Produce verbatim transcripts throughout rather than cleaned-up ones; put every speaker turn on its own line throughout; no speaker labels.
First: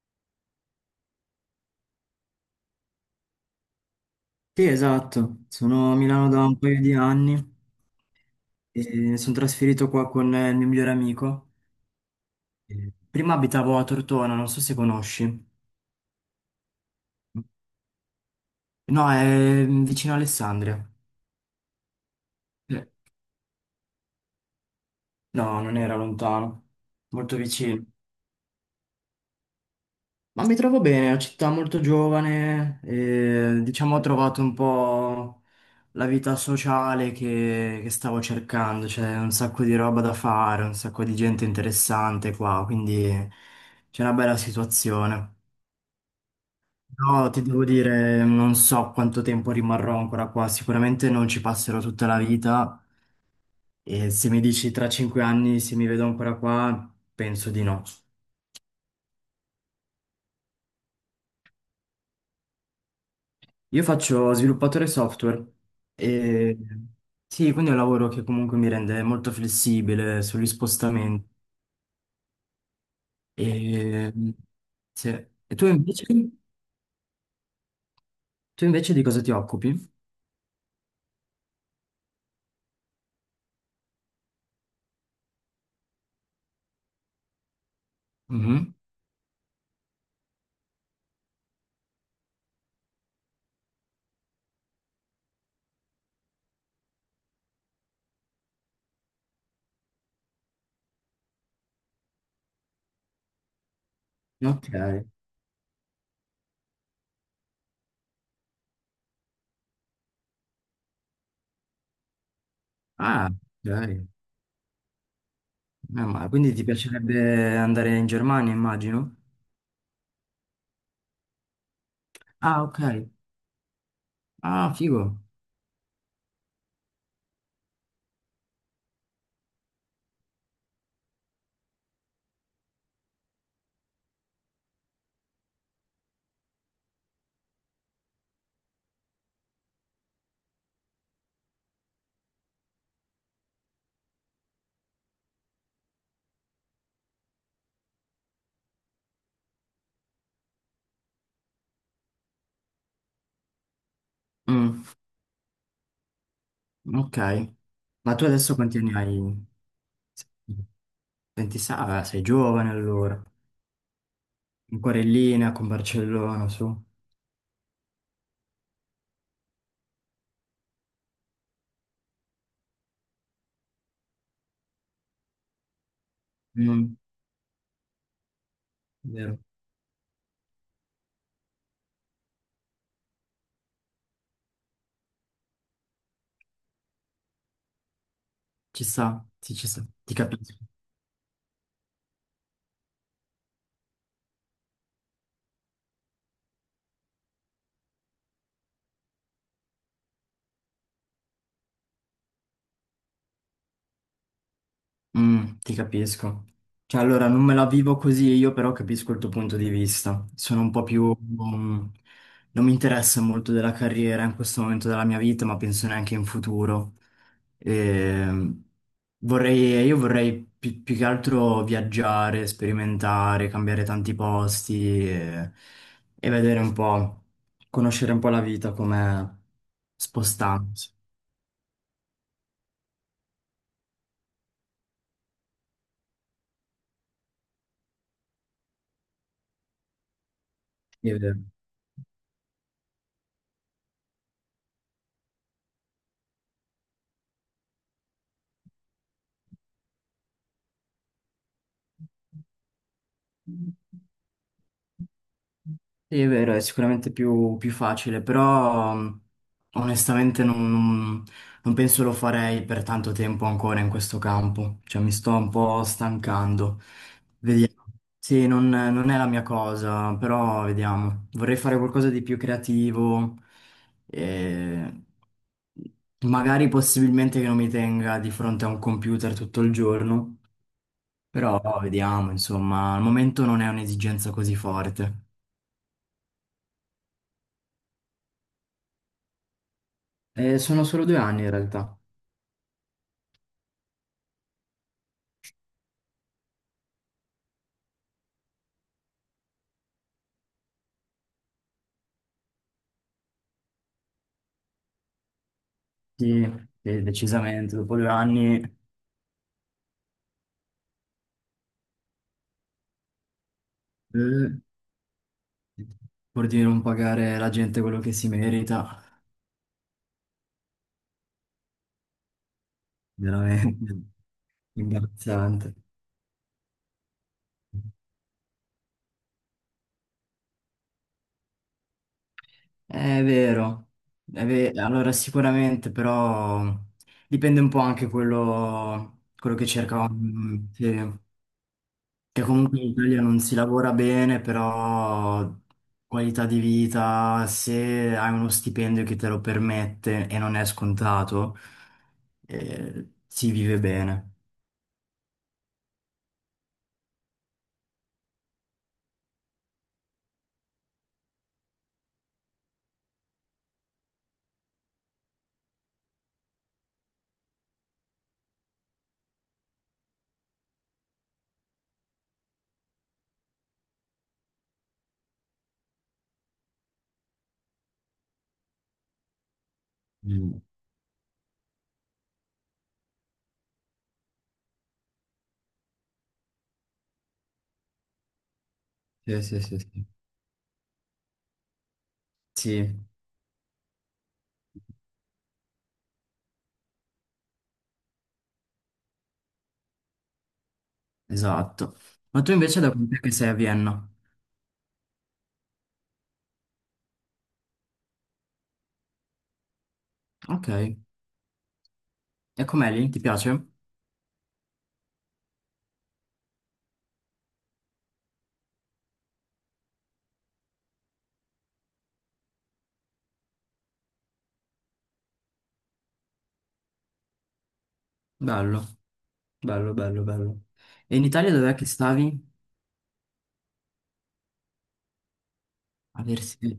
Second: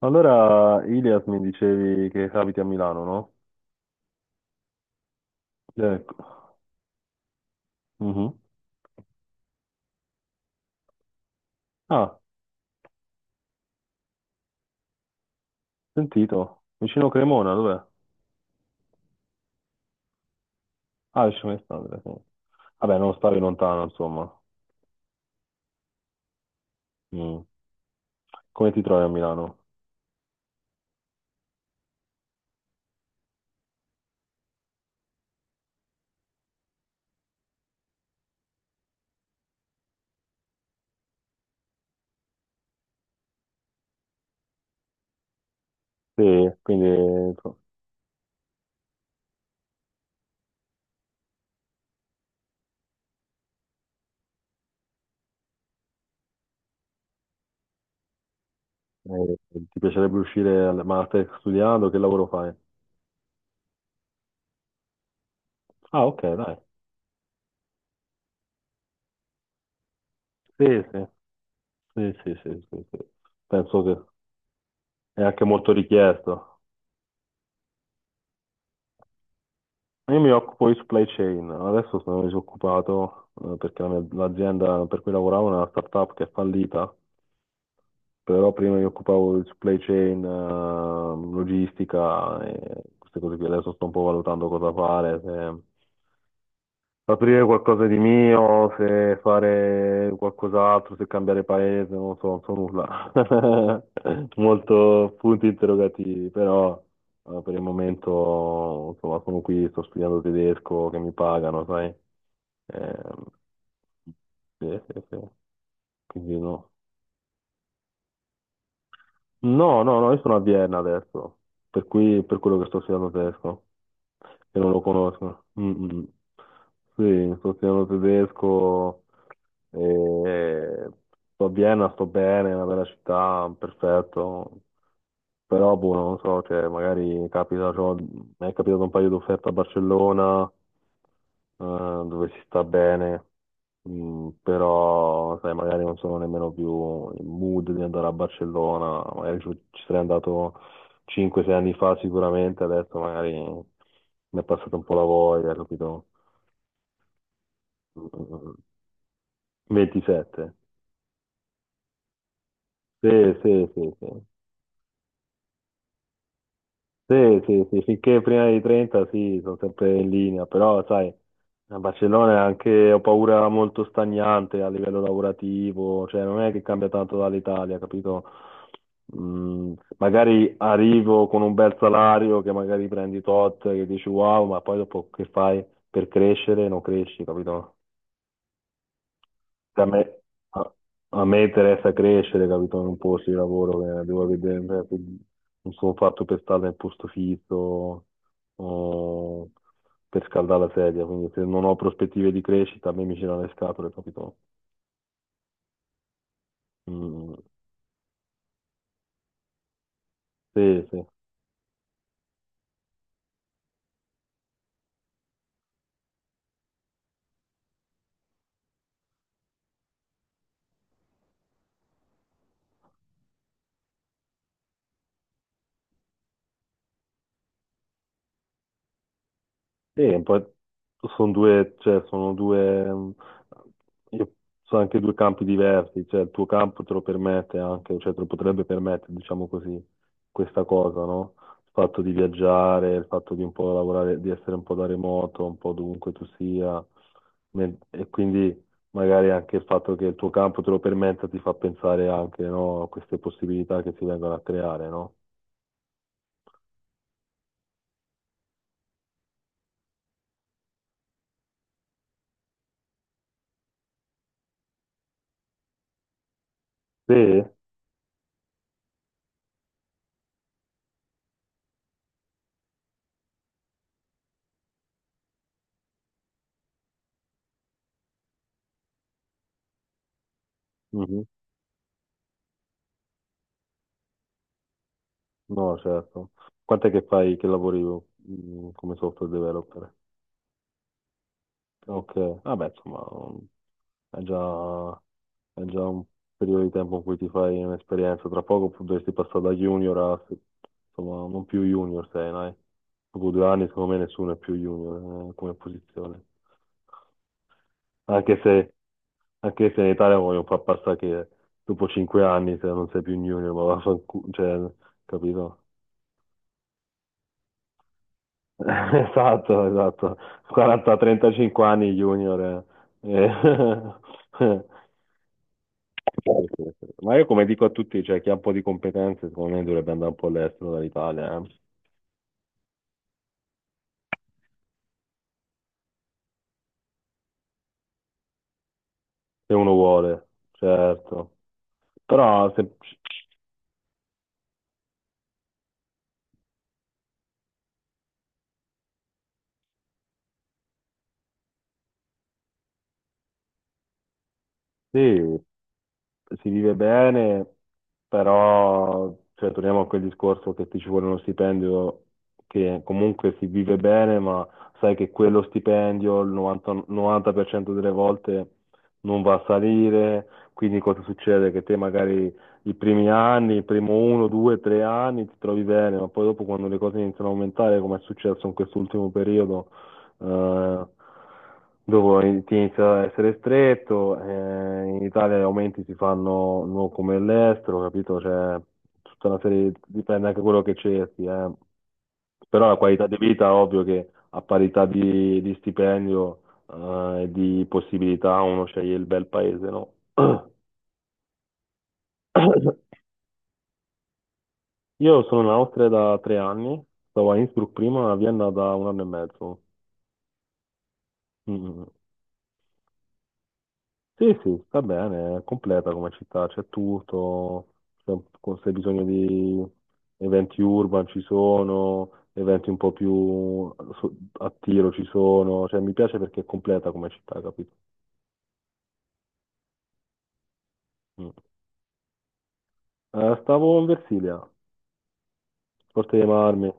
Allora, Ilias mi dicevi che abiti a Milano, no?
Sì, esatto, sono a Milano
Ecco.
da un paio di anni
Mhm.
e mi sono trasferito qua con eh, il mio migliore amico.
Ah,
Eh, Prima abitavo a Tortona, non so se conosci.
sentito. Vicino Cremona, dov'è?
No, è mm, vicino a Alessandria.
Ah, vicino a Alessandria, sì.
Eh,
Vabbè, non stavi lontano, insomma.
No, non era lontano, molto
Mm.
vicino.
Come ti trovi a Milano?
Ma mi trovo bene, è una città molto giovane, e, diciamo ho trovato un po' la vita sociale che, che stavo cercando, c'è un sacco di roba da fare, un sacco di gente interessante qua, quindi c'è una bella situazione.
Sì, quindi
Però ti
insomma,
devo dire, non so quanto tempo rimarrò ancora qua, sicuramente non ci passerò tutta la vita e se mi dici tra cinque anni se mi vedo ancora qua, penso di no.
eh, ti piacerebbe uscire, al- ma stai studiando, che lavoro fai?
Io faccio sviluppatore software
Ah, ok,
e
dai.
sì, quindi è un lavoro che comunque mi rende molto flessibile sugli
Sì, sì,
spostamenti.
sì, sì, sì, sì, sì. Penso che
E, sì.
è anche
E tu
molto
invece,
richiesto.
tu invece di cosa ti occupi?
Io mi occupo di supply chain, adesso sono disoccupato eh, perché la mia- l'azienda per cui lavoravo è una startup che è fallita, però
Mhm.
prima mi occupavo di supply chain, eh, logistica e queste cose qui, adesso sto un po' valutando cosa fare, aprire qualcosa di mio, se fare qualcos'altro, se cambiare paese, non lo so, non so nulla.
Ok.
Molto punti interrogativi, però eh, per il momento, insomma, sono qui, sto studiando tedesco, che mi pagano, sai. Ehm,
Ah, ok.
sì, sì, sì.
Meno male.
Quindi
Quindi ti
no.
piacerebbe andare in Germania, immagino?
No, no, no, io sono a Vienna adesso, per cui per quello
Ah,
che sto
ok.
studiando tedesco, che non
Ah,
lo
figo.
conosco. Mm, mm. Mm. Sì, sto studiando tedesco, e sto a Vienna, sto bene, è una bella città, perfetto, però boh, non so, cioè, magari capita, cioè, mi è capitato un paio di offerte a Barcellona, eh, dove si sta bene, mm, però sai, magari non sono nemmeno più in mood di andare a Barcellona, magari ci, ci sarei andato cinque sei anni fa sicuramente, adesso magari mi è passata
Mm,
un po' la voglia, capito?
ok. Ma tu
Mm,
adesso quanti anni hai?
ventisette.
ventisei? Ah, beh, sei giovane
Sì,
allora.
sì, sì, sì.
Ancora in linea con Barcellona, su.
Sì, sì, sì, finché prima dei trenta sì, sono sempre in linea, però sai, a Barcellona è anche, ho paura, molto stagnante a livello lavorativo, cioè non è che cambia
Mm,
tanto dall'Italia, capito?
vero.
Mm, magari arrivo con un bel salario che magari prendi tot, che dici wow, ma poi dopo che fai per crescere? Non cresci, capito?
Ci sta, sì, ci
a
sta.
me,
Ti capisco.
a- a me interessa crescere, capito? In un posto di lavoro che devo vedere, cioè, quindi non sono fatto per stare nel posto fisso o per scaldare la sedia, quindi se non ho prospettive di crescita, a me mi girano le scatole, capito?
Mm, ti capisco. Cioè, allora,
Mm,
non me la vivo così io, però capisco il tuo punto di vista. Sono un po'
sì, sì.
più, mm, non mi interessa molto della carriera in questo momento della mia vita, ma penso neanche in futuro. Ehm, vorrei, io vorrei pi- più, che altro viaggiare, sperimentare, cambiare tanti posti e, e vedere un po', conoscere un po' la vita come
Sì, un po'
spostandosi.
sono due, cioè, sono due, mh, io- sono anche due campi diversi, cioè il tuo campo te lo permette anche, cioè te lo potrebbe permettere, diciamo così, questa cosa, no? Il fatto di viaggiare, il fatto di un po' lavorare, di essere un po' da remoto, un po' dovunque tu sia, nel- e quindi magari anche il fatto che il tuo campo te lo permetta ti fa pensare anche, no, a queste possibilità che si vengono a creare, no?
Sì, è vero, è sicuramente più, più facile, però mh, onestamente non, non penso lo farei per tanto tempo ancora in questo campo, cioè mi sto un po' stancando.
Sì?
Vediamo. Sì, non, non è la mia cosa, però vediamo. Vorrei fare qualcosa di più creativo, e magari possibilmente che non mi tenga di fronte a un computer tutto il giorno, però vediamo, insomma, al momento non è un'esigenza così forte.
No, certo. Quant'è che fai che lavori mm, come software developer?
Eh, sono solo due anni in realtà,
Ok, vabbè, insomma, mm, è già, è già un periodo di tempo in cui ti fai un'esperienza. Tra poco pu- dovresti passare da junior a, insomma, non più junior sei, dai. Dopo due anni, secondo me, nessuno è più junior, eh, come posizione.
sì, sì, decisamente, dopo due
Anche
anni
se, anche se in Italia vogliono far passare che dopo cinque anni, se non sei più un junior, ma vaffanculo, cioè,
eh,
capito?
pur di non pagare alla gente quello che si merita,
Esatto, esatto. quaranta trentacinque anni junior. eh. Eh,
veramente imbarazzante.
sì, sì, sì. Ma io come dico a tutti, cioè chi ha un po' di competenze, secondo me dovrebbe andare un po' all'estero dall'Italia, eh.
Eh, È vero, è ve- allora sicuramente però dipende un po' anche quello,
Se
quello che
uno
cerca.
vuole,
Mm, sì.
certo.
Che
Però se,
comunque in Italia non si lavora bene, però qualità di vita, se hai uno stipendio che te lo permette e non è scontato, eh, si vive bene.
sì, si vive bene, però cioè, torniamo a quel discorso che ti ci vuole uno stipendio che comunque si vive bene, ma sai che quello stipendio il novanta, novanta per cento delle volte non va a salire, quindi cosa succede? Che te magari i primi anni, il primo uno, due, tre anni ti trovi bene, ma poi dopo quando le cose iniziano a aumentare, come è successo in quest'ultimo periodo,
Mm.
eh, dopo ti inizia ad essere stretto, eh, in Italia gli aumenti si fanno non come all'estero, capito? Cioè, tutta una
Sì, sì,
serie,
sì, sì.
dipende anche da quello che cerchi, eh. Però la qualità
Sì,
di vita, ovvio che a parità di, di stipendio eh, e di possibilità uno sceglie il bel paese, no?
esatto. Ma tu invece da quant'è che sei a Vienna?
Io sono in Austria da tre anni, stavo a Innsbruck prima, a Vienna da un anno e mezzo.
Ok.
Mm. Mm, mm.
E com'è lì? Ti piace?
Sì, sì, sta bene, è completa come città, c'è tutto, se se hai bisogno di eventi urban ci sono, eventi un po' più so- a tiro ci sono, cioè mi piace perché è completa come città, capito?
Bello, bello, bello, bello. E in
Mm.
Italia dov'è che stavi?
Eh, stavo in Versilia, Forte
A
dei Marmi,
Versailles.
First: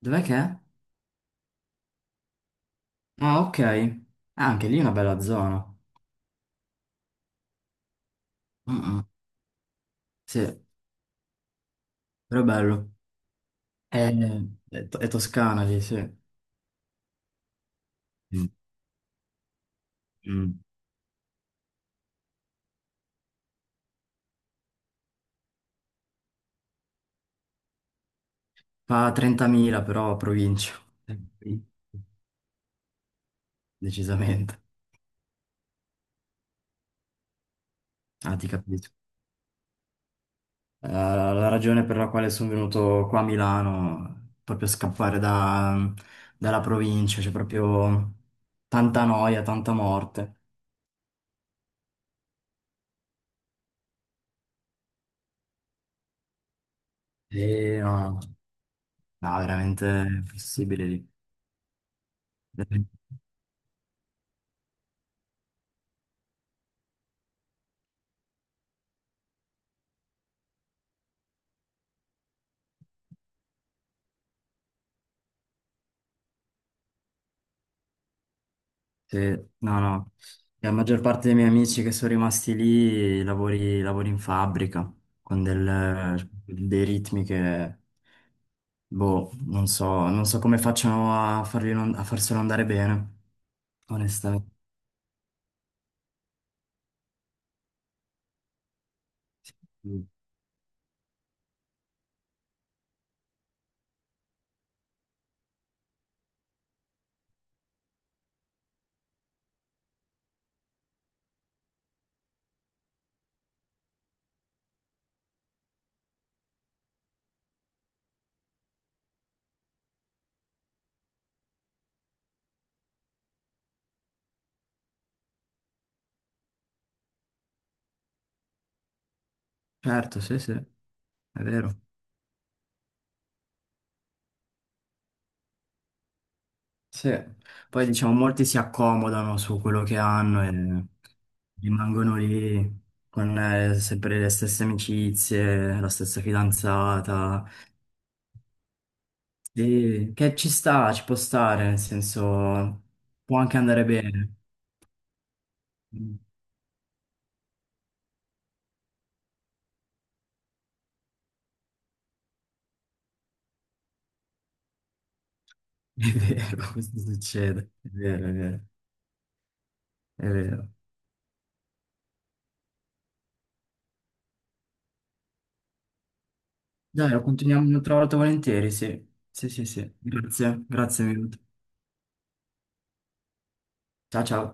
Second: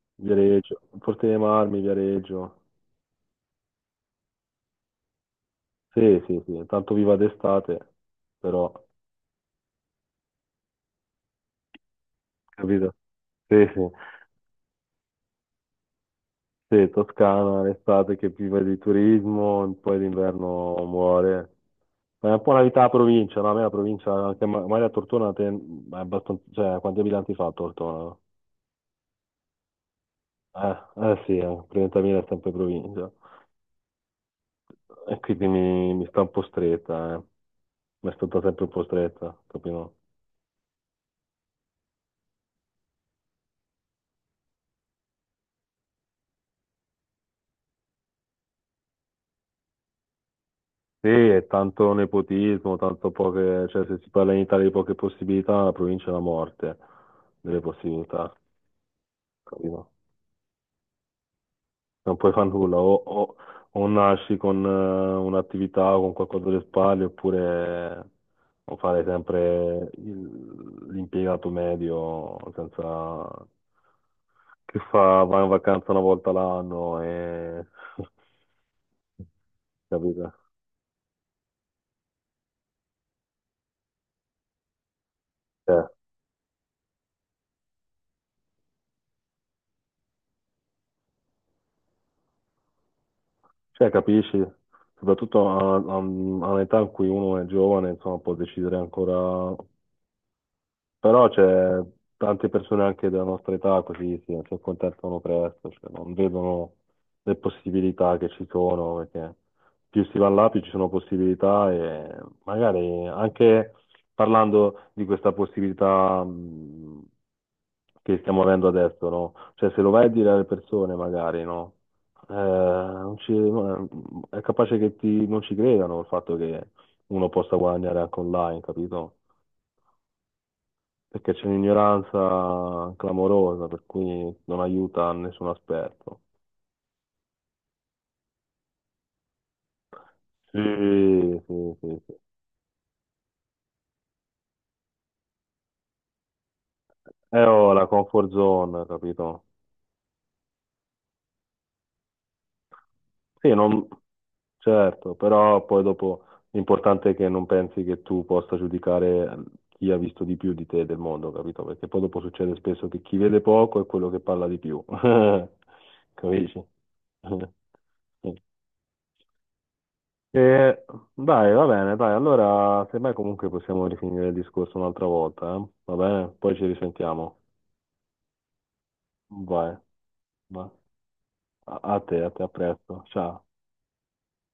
Dov'è che è?
Viareggio, Forte dei Marmi, Viareggio,
Ah, ok. Ah, anche lì è una bella zona.
sì, sì, sì, tanto viva d'estate, però,
Mm, mm. Sì, però è bello.
capito? Sì, sì.
È, Eh, è to- è Toscana lì, sì. Mm,
Sì, Toscana, l'estate che vive di turismo, poi
mm.
d'inverno muore. Ma è un po' una vita a provincia, no? A me la provincia, anche Ma- Maria Tortona, te- è abbastanza, cioè, quanti abitanti fa Tortona?
Fa trentamila però provincia.
Eh,
Eh,
eh sì,
sì,
eh, trentamila è sempre provincia.
decisamente.
E quindi mi, mi sta un po' stretta, eh. Mi è
Ah,
stata
ti
sempre un po'
capisco.
stretta, capito?
Eh, la ragione per la quale sono venuto qua a Milano, proprio scappare da- dalla provincia, c'è proprio tanta noia, tanta morte.
Sì, è tanto nepotismo, tanto poche, cioè se si parla in Italia di poche possibilità, la provincia è la morte delle
E no,
possibilità,
no, veramente
capito?
è impossibile
Non puoi fare nulla,
lì.
o, o- o nasci con eh, un'attività o con qualcosa alle spalle, oppure o fare sempre il- l'impiegato medio senza, che fa, va in vacanza una volta l'anno e
Sì, no, no.
capito?
La maggior parte dei miei amici che sono rimasti lì lavori, lavori in fabbrica con
Cioè,
del- dei ritmi che, boh, non so, non so come facciano a farli non- a farselo andare bene,
cioè, capisci?
onestamente.
Soprattutto a, a- a un'età in cui uno è giovane, insomma, può decidere ancora. Però c'è tante persone anche della nostra età così sì, si accontentano presto, cioè non vedono le possibilità che ci sono, perché più si va là, più ci sono possibilità e magari anche parlando di questa possibilità mh, che stiamo avendo adesso, no? Cioè se lo vai a dire alle persone magari, no? Eh, non ci- No, è capace che ti- non ci credano il fatto che uno possa guadagnare anche online, capito?
Certo, sì, sì,
Perché
è
c'è
vero.
un'ignoranza clamorosa, per cui non aiuta nessun aspetto.
Sì. Poi diciamo, molti si accomodano su quello che hanno
Sì,
e
sì, sì, sì.
rimangono lì con eh, sempre le stesse amicizie, la stessa
Eh,
fidanzata.
oh, la comfort zone, capito?
Sì, che ci sta, ci può stare, nel senso può
Sì,
anche andare
non.
bene.
Certo, però poi
Mm.
dopo l'importante è che non pensi che tu possa giudicare chi ha visto di più di te del mondo, capito? Perché poi dopo succede spesso che chi vede poco è quello che parla di più.
È
Capisci?
vero, questo succede. È vero, è vero, è
E
vero.
dai, va bene, dai, allora semmai comunque possiamo rifinire il discorso un'altra volta, eh? Va bene? Poi ci
Dai, lo
risentiamo.
continuiamo un'altra volta volentieri, sì. Sì, sì,
Vai,
sì. Grazie,
vai.
grazie mille.
A a te, a te, a presto. Ciao.
Ciao, ciao.